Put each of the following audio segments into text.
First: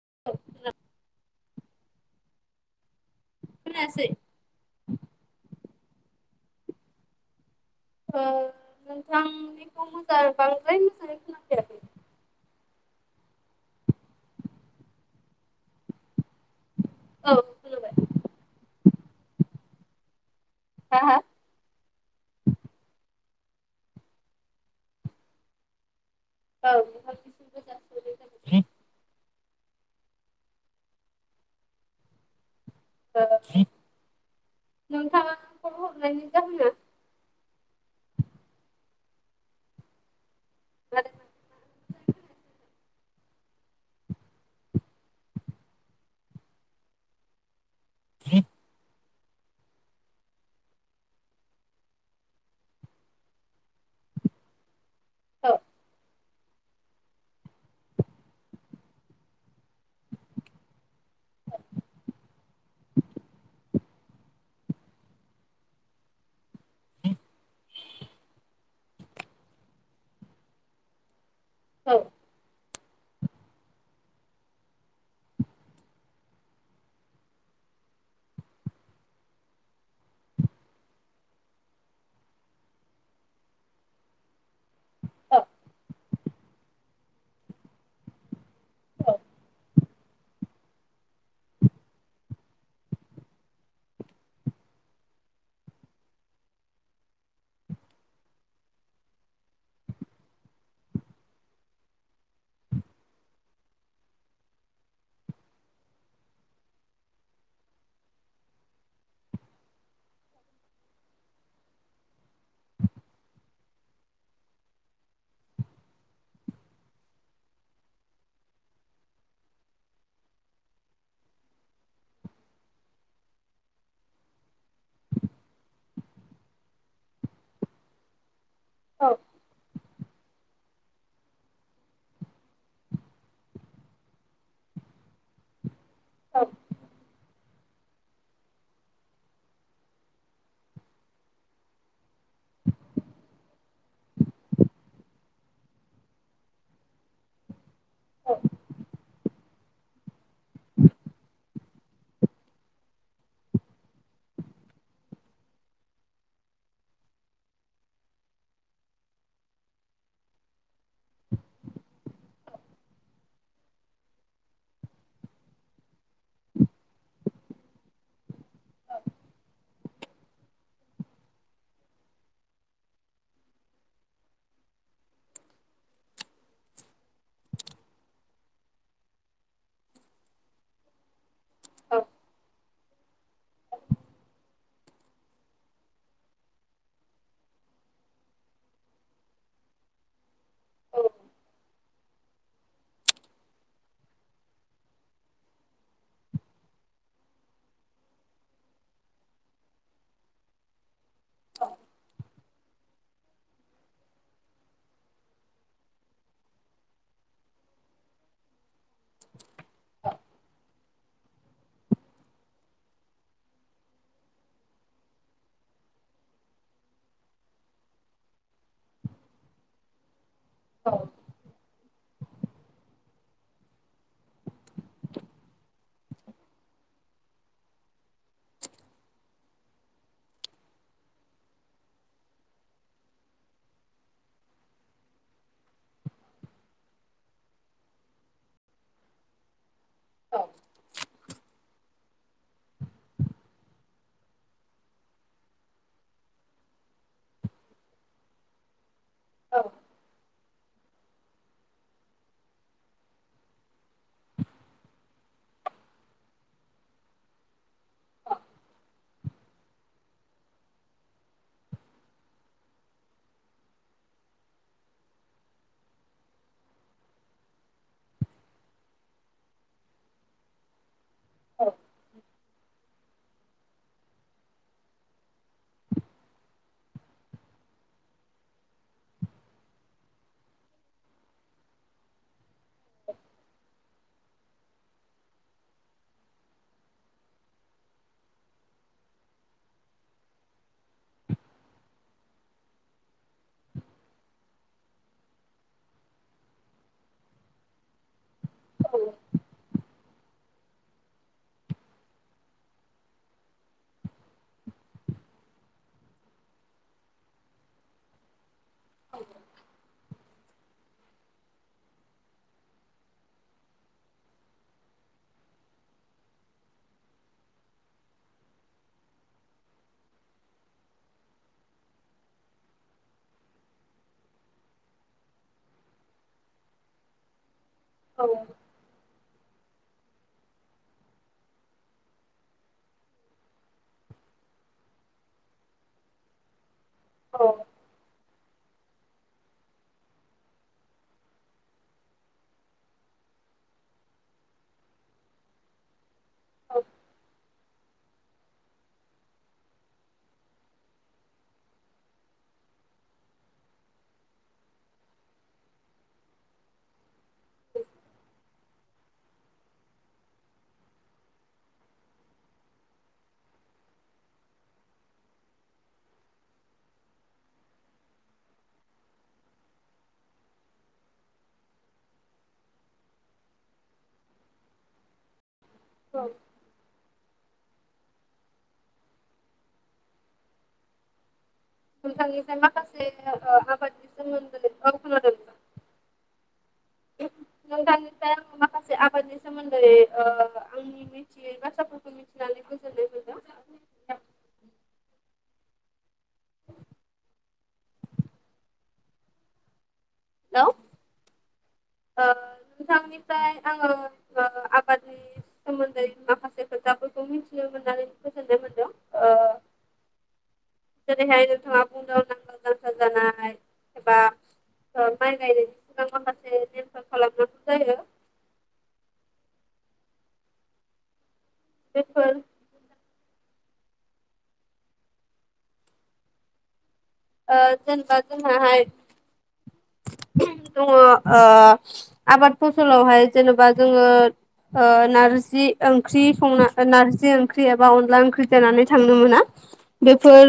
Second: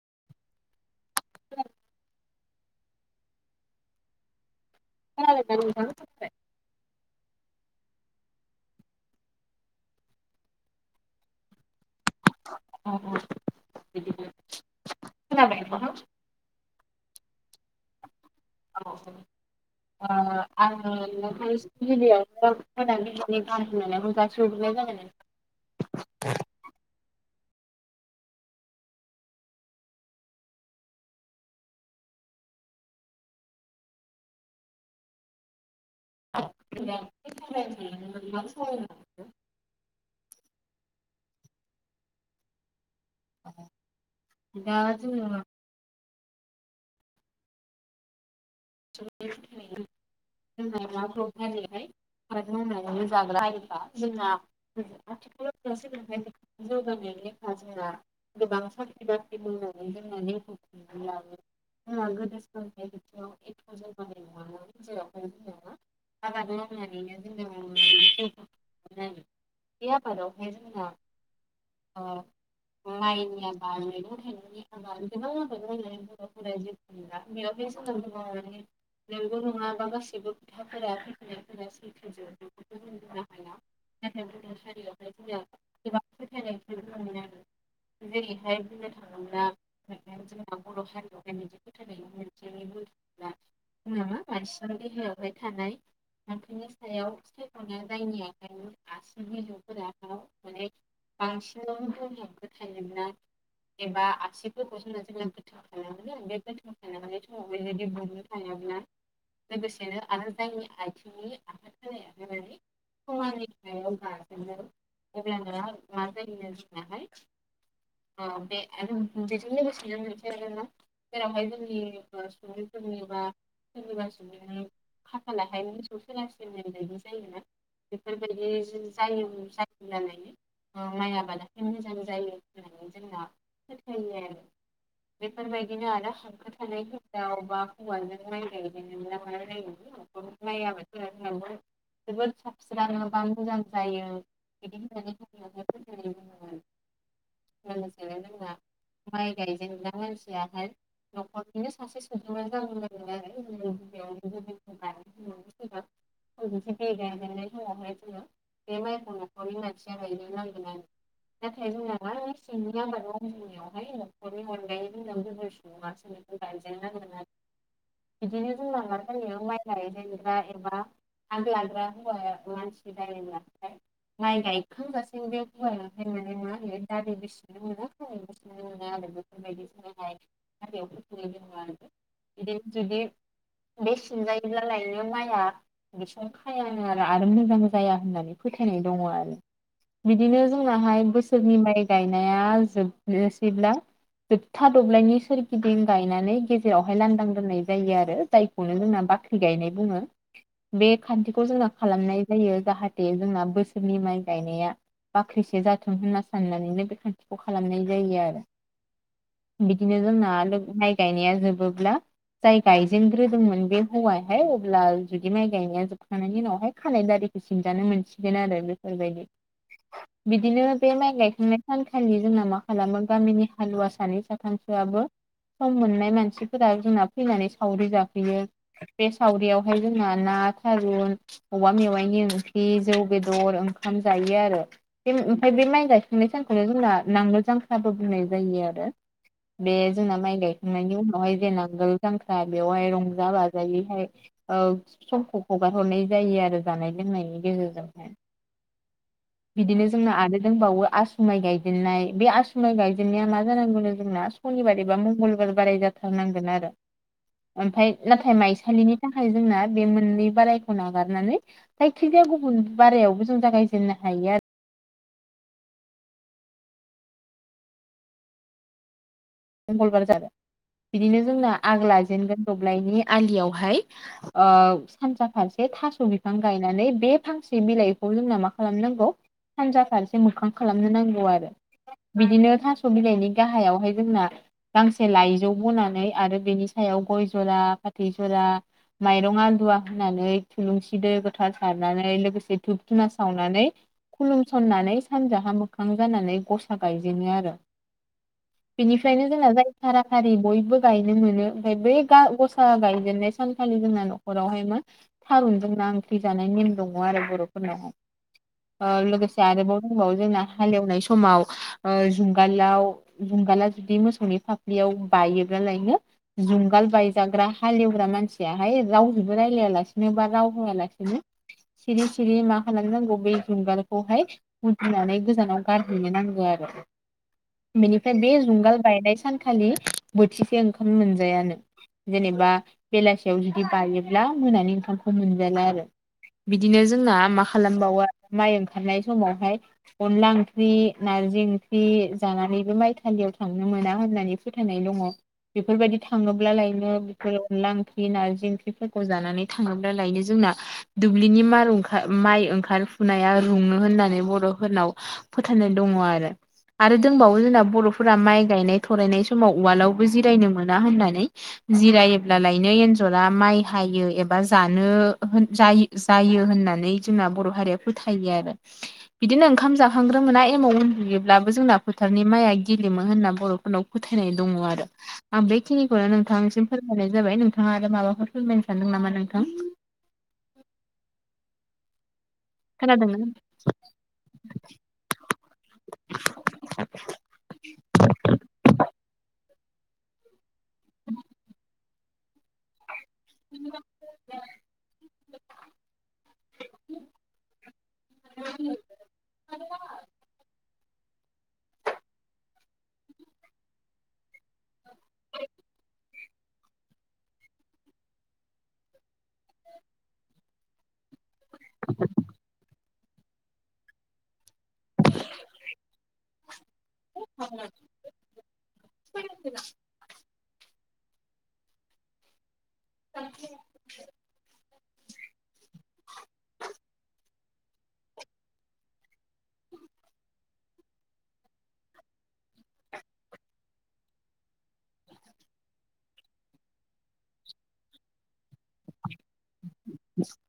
[unintelligible] खोनायासै नोंथां ओ नोंथांनिखौ मोजां बांद्राय मोजाङै खोना अ बिदिनो खोनाबाय नोंथां औ खोनाबाय औ ओ आङो हा हा नों गिबियावनो गोजोन मोनाबिलिनि गाहाम हामलायनायखौ जासिहरग्रोनाय जाबाय नोंथां औ नोंथांनिसिमबो जासिहरनाय जाबाय औ नोंथाङा फन हरनायनि जाहोना [unintelligible] [inaudible] दा जोङो [inaudible] [unintelligible] [unintelligible] जायोहाय आबाद मावनानैनो जाग्रा [unintelligible] जोंना औ आथिखालाव [unintelligible] जौगानाय लेखा जोंहा गोबां साख्रि बाख्रि मावनानै जोङो [unintelligible] लाङो जोंहा गोदो सोलोंथाइ बिथिङाव एथ' जौगानाय नङा [unintelligible] आबाद मावनानैनो [unintelligible] बे आबादावहाय जोंना औ माइनि आबाद मैगं थाइंनि आबाद गोबां आबाद मावनानै बर'फोरा [unintelligible] [unintelligible] नोंबो' नङाबा गासिबो [unintelligible] नाथाय गुबुन हारियावहाय औ जोङो गोबां फोथायनायखौ जेरैहाय बुंनो औ थाङोब्ला [unintelligible] जोंना बर' हारियावहाय मोनसे फोथायनाय [unintelligible] [unintelligible] नामा मानसिनि देहायावहाय थानाय [unintelligible] सायाव [unintelligible] आखाइनि आसि बिजौफोरा [unintelligible] बांसिनावनो [unintelligible] एबा आसिफोरखौ जोङो [unintelligible] जे बुंनो थाङोब्ला लोगोसेनो आरो जायनि आथिंनि आफा थालाया बेबायदि [unintelligible] ओ बे [unintelligible] जेरावहाय जोंनि [unintelligible] सोरनिबा सोरनिबा सुबुंनि खाफालाहाय मोसौ सोलास्लिबनाय बादि जायोना बेफोरबायदि औ जायो [unintelligible] माइ आबादा मोजां जायो होननानै जोंना फोथायो आरो। बेफोरबायदिनो आरो [unintelligible] थानाय [unintelligible] बा [unintelligible] जोबोद साबस्राङो बा मोजां जायो। बिदि [unintelligible] लोगोसेनो औ जोंना माइ गायजेनना मानसियाहाय न'खरनिनो सासे [unintelligible] [unintelligible] गायजेननाय समावहाय जोङो बे माइखौ न'खरनि मानसिया गायनो नांगोन आरो। नाथाय जोंना मा सिंनि आबाद मावनायावहाय न'खरनि अनगायै [unintelligible] [unintelligible] [inaudible] बिदिनो जोंना जायो [unintelligible] आग लाग्रा [unintelligible] माइ गायखांगासिनो बे [unintelligible] [unintelligible] औ जुदि बे [unintelligible] जायोब्ला लायनो माइआ बिसोर खायानो आरो आरो मोजां जाया होननानै फोथायनाय दङ आरो बिदिनो जोंनाहाय बोसोरनि माय गायनाया जोबनोसैब्ला जोबथा दब्लायनि सोरगिदिं गायनानै गे जेरावहाय लांदां दोननाय जायो आरो जायखौनो जोंना बाख्रि गायनाय बुङो। बे खान्थिखौ जोंना खालामनाय जायो जाहाथे जोंना बोसोरनि माइ गायनाया बाख्रिसे जाथों होनना साननानैनो बे खान्थिखौ खालामनाय जायो आरो। बिदिनो जोंना माइ गायनाया जोबोब्ला जाय गायजेनग्रोदोंमोन बे हौवायाहाय अब्ला जुदि माइ गायनाया जोबखांनायनि उनावहाय खानाय दारि सिनजानो मोनसिगोन आरो बेफोरबायदि। [inaudible] बिदिनो बे माइ गायखांनाय सान खालि जोंना मा खालामो गामिनि हालुवा सानै साथामसोआबो सम मोननाय मानसि फोर जोंना फैनानै सावरि जाफैयो बे सावरियावहाय जोंना ना थारुन औवा मेवाइनि ओंख्रि जौ बेदर ओंखाम जायो आरो। बे ओमफ्राय बे माइ गायखांनाय सानखौनो जोंना नांगोल जांख्राबो बुंनाय जायो आरो। बे जोंना माय गायखांनायनि उनावहाय जे नांगोल जांख्रा बेवहाय रंजा बाजायैहाय ओ समखौ हगार हरनाय जायो आरो जानाय लोंनायनि गेजेरजोंहाय। [inaudible] बिदिनो जोंना आरो दंबावो आसुमाइ गायजेननाय बे आसुमाइ गायजेननाया मा जानांगौनो जोंना सनिबार एबा मंगलबार बाराय जाथारनांगोन आरो। ओमफ्राय नाथाय माइसालिनि थाखाय जोंना बे मोननै बारायखौ नागारनानै जायखिजाया गुबुन बारायावबो जों जागायजेननो हायो आरो। मंगलबार जादों बिदिनो जोंना आग लाजेनगोन दब्लायनि आलियावहाय ओ सानजा फारसे थास' बिफां गायनानै बे फांसे बिलाइखौ जोंना मा खालामनांगौ सानजा फारसे मोखां खालामनो नांगौ आरो। बिदिनो थास' बिलाइनि गाहायावहाय जोंना गांसे लाइजौ बनानै आरो बेनि सायाव गय जरा फाथै जरा माइरं आलदुवा होननानै थुलुंसिदो गोथार सारनानै लोगोसे धुब धुना सावनानै खुलुमसननानै सानजाहा मोखां जानानै गसा गायजेनो आरो। फ्रायनो जोंना जाय खाराखारि बयबो गायनो मोनो ओमफ्राय बै गसा गायजेननाय सानखालि जोंना न' हरावहायमोन थारुनजों ना ओंख्रि जानाय नेम दङ आरो बर'फोरनावहाय। ओ लोगोसे आरोबाव दंबावो जोंना हालेवनाय समाव। ओ जुंगालाव जुंगाला जुदि मोसौनि फाफ्लियाव बायोब्ला लायनो जुंगाल बायजाग्रा हालेवग्रा मानसियाहाय रावजोंबो रायलाया लासिनो बा राव होआलासिनो सिरि सिरि मा खालामनांगौ बे जुंगारखौहाय उनफिनानै गोजानाव गारहैनो नांगौ आरो बेनिफ्राय बे माइ गायनाय सानखालि बोथिसे ओंखाम मोनजायानो जेनेबा बेलासियाव जुदि बायोब्ला मोनानि ओंखामखौ मोनजाला आरो। बिदिनो जोंना मा खालामबावो माइ ओंखारनाय समावहाय अनला ओंख्रि, नारजि ओंख्रि जानानैबो माइ सालियाव थांनो मोना होननानै फोथायनाय दङ बेफोरबायदि थाङोब्ला लायनो बेफोराव अनला ओंख्रि, नारजि ओंख्रिफोरखौ जानानै थाङोब्ला लायनो जोंना दुब्लिनि मार ओंखा माइ ओंखारफुनाया रुंनो होननानै बर'फोरनाव फोथायनाय दङ आरो आरो दंबावो जोंना बर' फोरा माइ गायनाय थरायनाय समाव उवालावबो जिरायनो मोना होननानै। जिरायोब्ला लायनो एन्जरा माइ हायो एबा जानो होन जायो। जायो होननानै जोंना बर' हारिया फोथायो आरो। बिदिनो ओंखाम जाखांग्रो मोना एमाव उन्दुयोब्लाबो जोंना फोथारनि माइआ गेलेमोन होनना बर'फोरनाव फोथायनाय दङ आरो आं बेखिनिखौनो नोंथांनिसिम फोरमायनाय जाबाय नोंथाङा आरो माबाफोर फोरमायनो सानदों नामा नोंथां? नोंथांनिफ्राय माखासे खोनादोंना आबादनि सोमोन्दै औ खोनादों नोंथां नोंथांनिफ्राय आं माखासे आबादनि सोमोन्दै [inaudible] [unintelligible] [inaudible] [inaudible] हेलौ हेलौ ओ नोंथांनिफ्राय आङो ओ आबाद सोमोन्दै माखासे खोथाफोरखौ मिथिनो मोननानै गोजोन [unintelligible] मोनदों ओ जेरैहाय नोंथाङा बुंदों नांगोल जांख्रा जानाय बा ओ माइ गायनायनि सिगां माखासे नेमफोर खालामनो। [unintelligible] बेफोर [unintelligible] ओ जेनेबा जों दहाय दङ ओ आबाद फसलावहाय जेनेबा जोङो ओ नारजि ओंख्रि संना नारजि ओंख्रि एबा अनला ओंख्रि जानानै थांनो मोना बेफोर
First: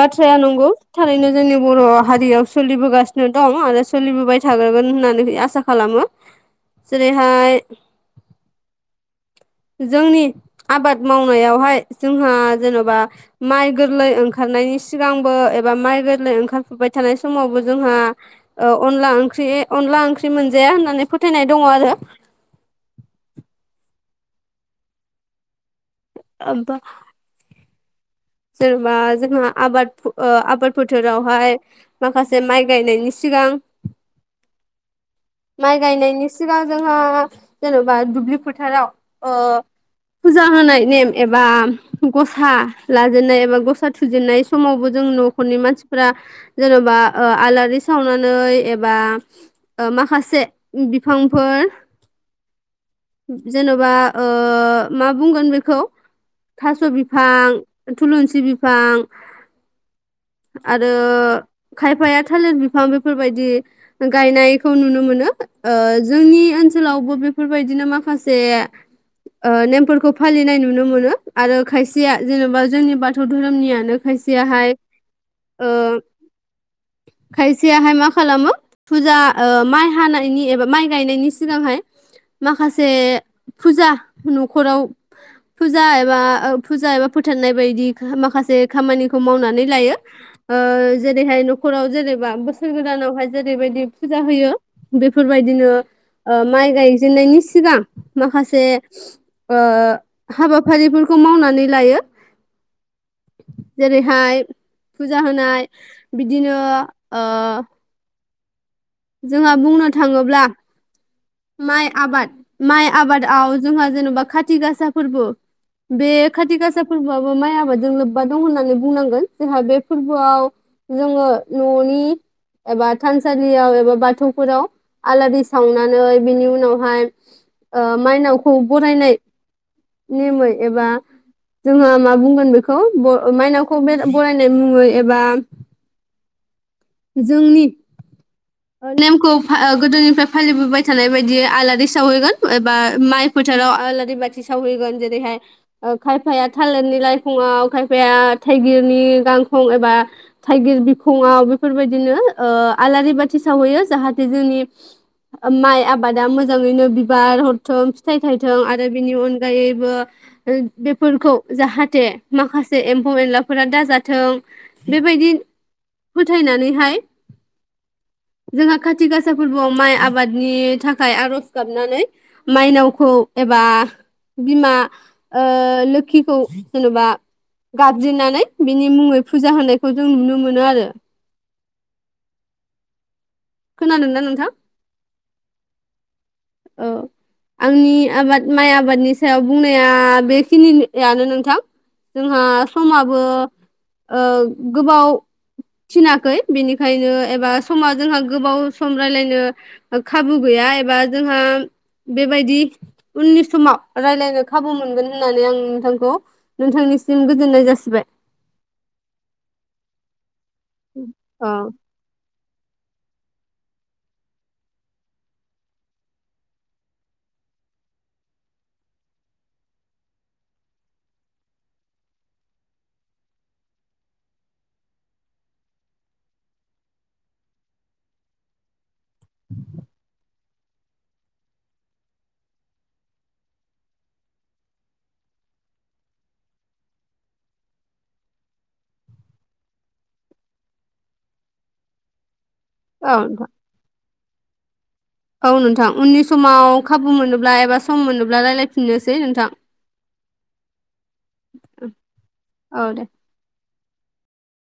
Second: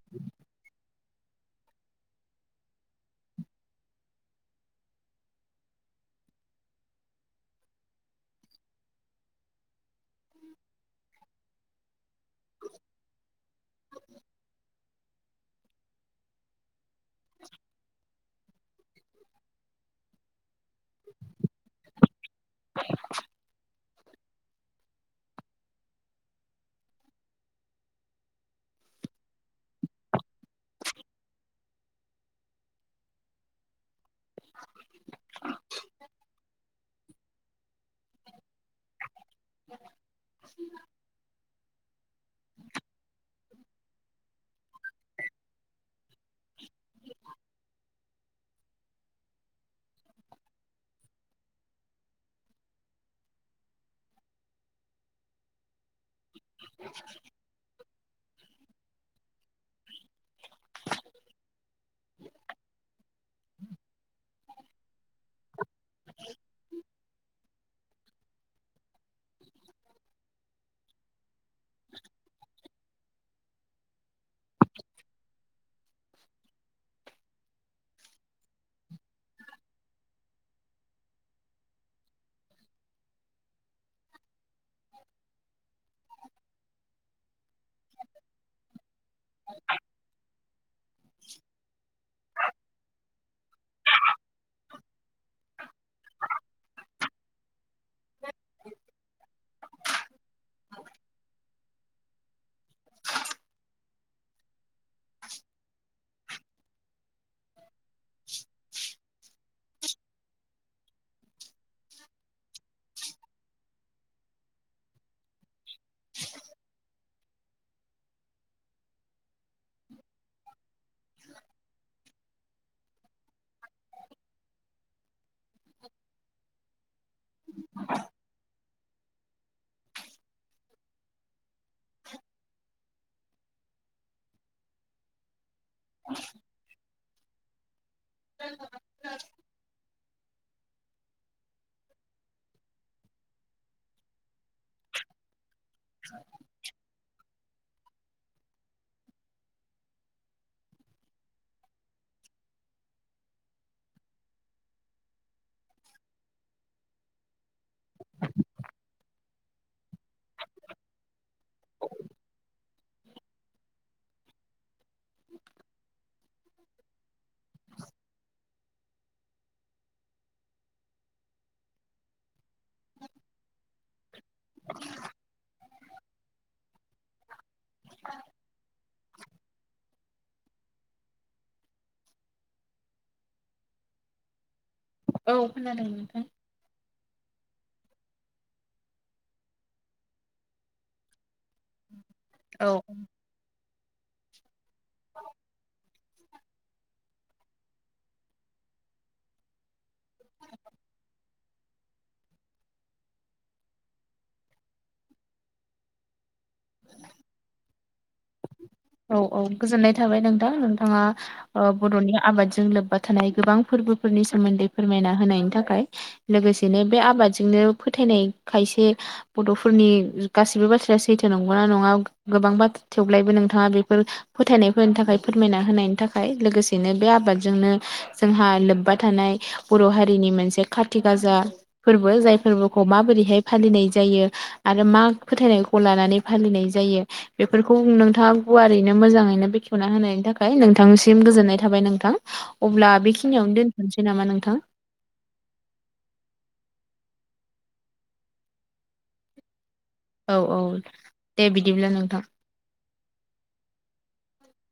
बाथ्राया नंगौ। थारैनो जोंनि बर' हारियाव सोलिबोगासिनो दं आरो सोलिबोबाय थागागोन होननानै आसा खालामो जेरैहाय जोंनि आबाद मावनायावहाय जोंहा जेन'बा माइ गोरलै ओंखारनायनि सिगांबो एबा माइ गोरलै ओंखारफुबाय थानाय समावबो जोंहा औ अनला ओंख्रि अनला ओंख्रि मोनजाया होननानै फोथायनाय दङ आरो [inaudible] आमफा जेनेबा जोंहा आबाद आबाद फोथारावहाय माखासे माइ गायनायनि सिगां [inaudible] माइ गायनायनि सिगां जोंहा जेन'बा दुब्लि फोथाराव ओ फुजा होनाय नेम एबा गसा लाजेननाय एबा गसा खोथिया फुजेननाय समावबो जों न'खरनि मानसिफोरा जेन'बा ओ आलारि सावनानै एबा माख माखासे बिफांफोर जेनेबा ओ मा बुंगोन बेखौ थास' बिफां थुलुंसि बिफां आरो खायफाया थालिर बिफां बेफोरबायदि गायनायखौ नुनो मोनो ओ जोंनि ओनसोलावबो बे फोरबायदिनो माखासे ओ नेमफोरखौ फालिनाय नुनो मोनो। आरो खायसेया जेनेबा जोंनि बाथौ धोरोमनियानो खायसेयाहाय ओ खायसेयाहाय मा खालामो फुजा ओ माइ हानायनि एबा माइ गायनायनि सिगांहाय माखासे फुजा न'खराव फुजा एबा फुजा एबा फोथारनाय बायदि माखासे खामानिखौ मावनानै लायो। ओ जेरैहाय न'खराव जेनेबा बोसोर गोदानावहाय जेरैबायदि फुजा होयो बेफोरबायदिनो माइ गायजेननायनि सिगां माखासे ओ हाबाफारिफोरखौ मावनानै लायो। जेरैहाय फुजा होनाय बिदिनो ओ जोंहा बुंनो थाङोब्ला माइ आबाद माइ आबादाव जोंहा जेन'बा खाथि गासा फोरबो बे खाथि गासा फोरबोआबो माइ आबादजों लोब्बा दं होननानै बुंनांगोन जोंहा बे फोरबोआव जोङो न'नि एबा थानसालियाव एबा बाथौफोराव आलारि सावनानै बिनि उनावहाय माइनावखौ बरायनाय नेमै एबा जोंहा मा बुंगोन बेखौ मायनावखौ बरायनाय मुङै एबा औ [unintelligible] जोंनि [inaudible] नेमखौ गोदोनिफ्राय फालिबोबाय थानाय बायदि आलारि सावहैगोन एबा माइ फोथाराव आलारि बाथि सावहैगोन जेरैहाय खायफाया थालिरनि लाइखङआव खायफाया थाइगिरनि गांखं एबा थाइगिर बिखङाव बेफोरबायदिनो आलारि बाथि सावहैयो जाहाथे जोंनि माइ आबादा मोजाङैनो बिबार हरथों फिथाइ थायथों आरो बिनि अनगायैबो बेफोरखौ जाहाथे माखासे एम्फौ एनलाफोरा दाजाथों बेबायदि फोथायनानैहाय जोंहा खाथि गासा फोरबोआव माइ आबादनि थाखाय आरज गाबनानै माइनावखौ एबा बिमा लोखिखौ जेन'बा गाबज्रिनानै बिनि मुङै फुजा होनायखौ जों नुनो मोनो आरो खोनादोंना नोंथां औ खोनादों नोंथां औ आंनि आबाद माइ आबादनि सायाव बुंनाया बेखिनियानो नोंथां जोंहा औ समाबो गोबाव थिनाखै बेनिखायनो एबा समा जोंहा गोबाव सम राय्लायनो खाबु गैया एबा जोंहा बेबायदि उननि समाव राय्लायनो खाबु मोनगोन होननानै आं नोंथांखौ नोंथांनिसिम गोजोननाय जासिबाय औ औ गोजोननाय थाबाय नोंथां नोंथाङा औ बद'नि आबादजों लोब्बा थानाय गोबां फोरबोफोरनि सोमोन्दै फोरमायना होनायनि थाखाय लोगोसेनो बे आबादजोंनो फोथायनाय खायसे बद'फोरनि गाैबो बाथ्राया सैथो नंगौना नङा गोबां बाथ्रा थेव्लायबो नोंथाङा बेफोर फोथायनायफोरनि थाखाय फोरमायना होनायनि थाखाय लोगोसेनो बे आबादजोंनो जोंहा लोब्बा थानाय बर' हारिनि मोनसे खाथि गाजा फोरबो जाय फोरबोखौ माबोरैहाय फालिनाय जायो आरो मा फोथायनायखौ लानानै फालिनाय जायो बे फोरखौ नोंथाङा गुवारैनो मोजाङैनो बेखेवना होनायनि थाखाय नोंथांसिम गोजोननाय थाबाय नोंथां अब्ला औ नोंथां बेखिनियावनो दोनथ'नोसै नामा नोंथां औ नोंथां उननि समाव खाबु मोनोब्ला एबा सम मोनोब्ला रायजलायफिननोसै नोंथां औ औ दे बिदिब्ला नोंथां औ दे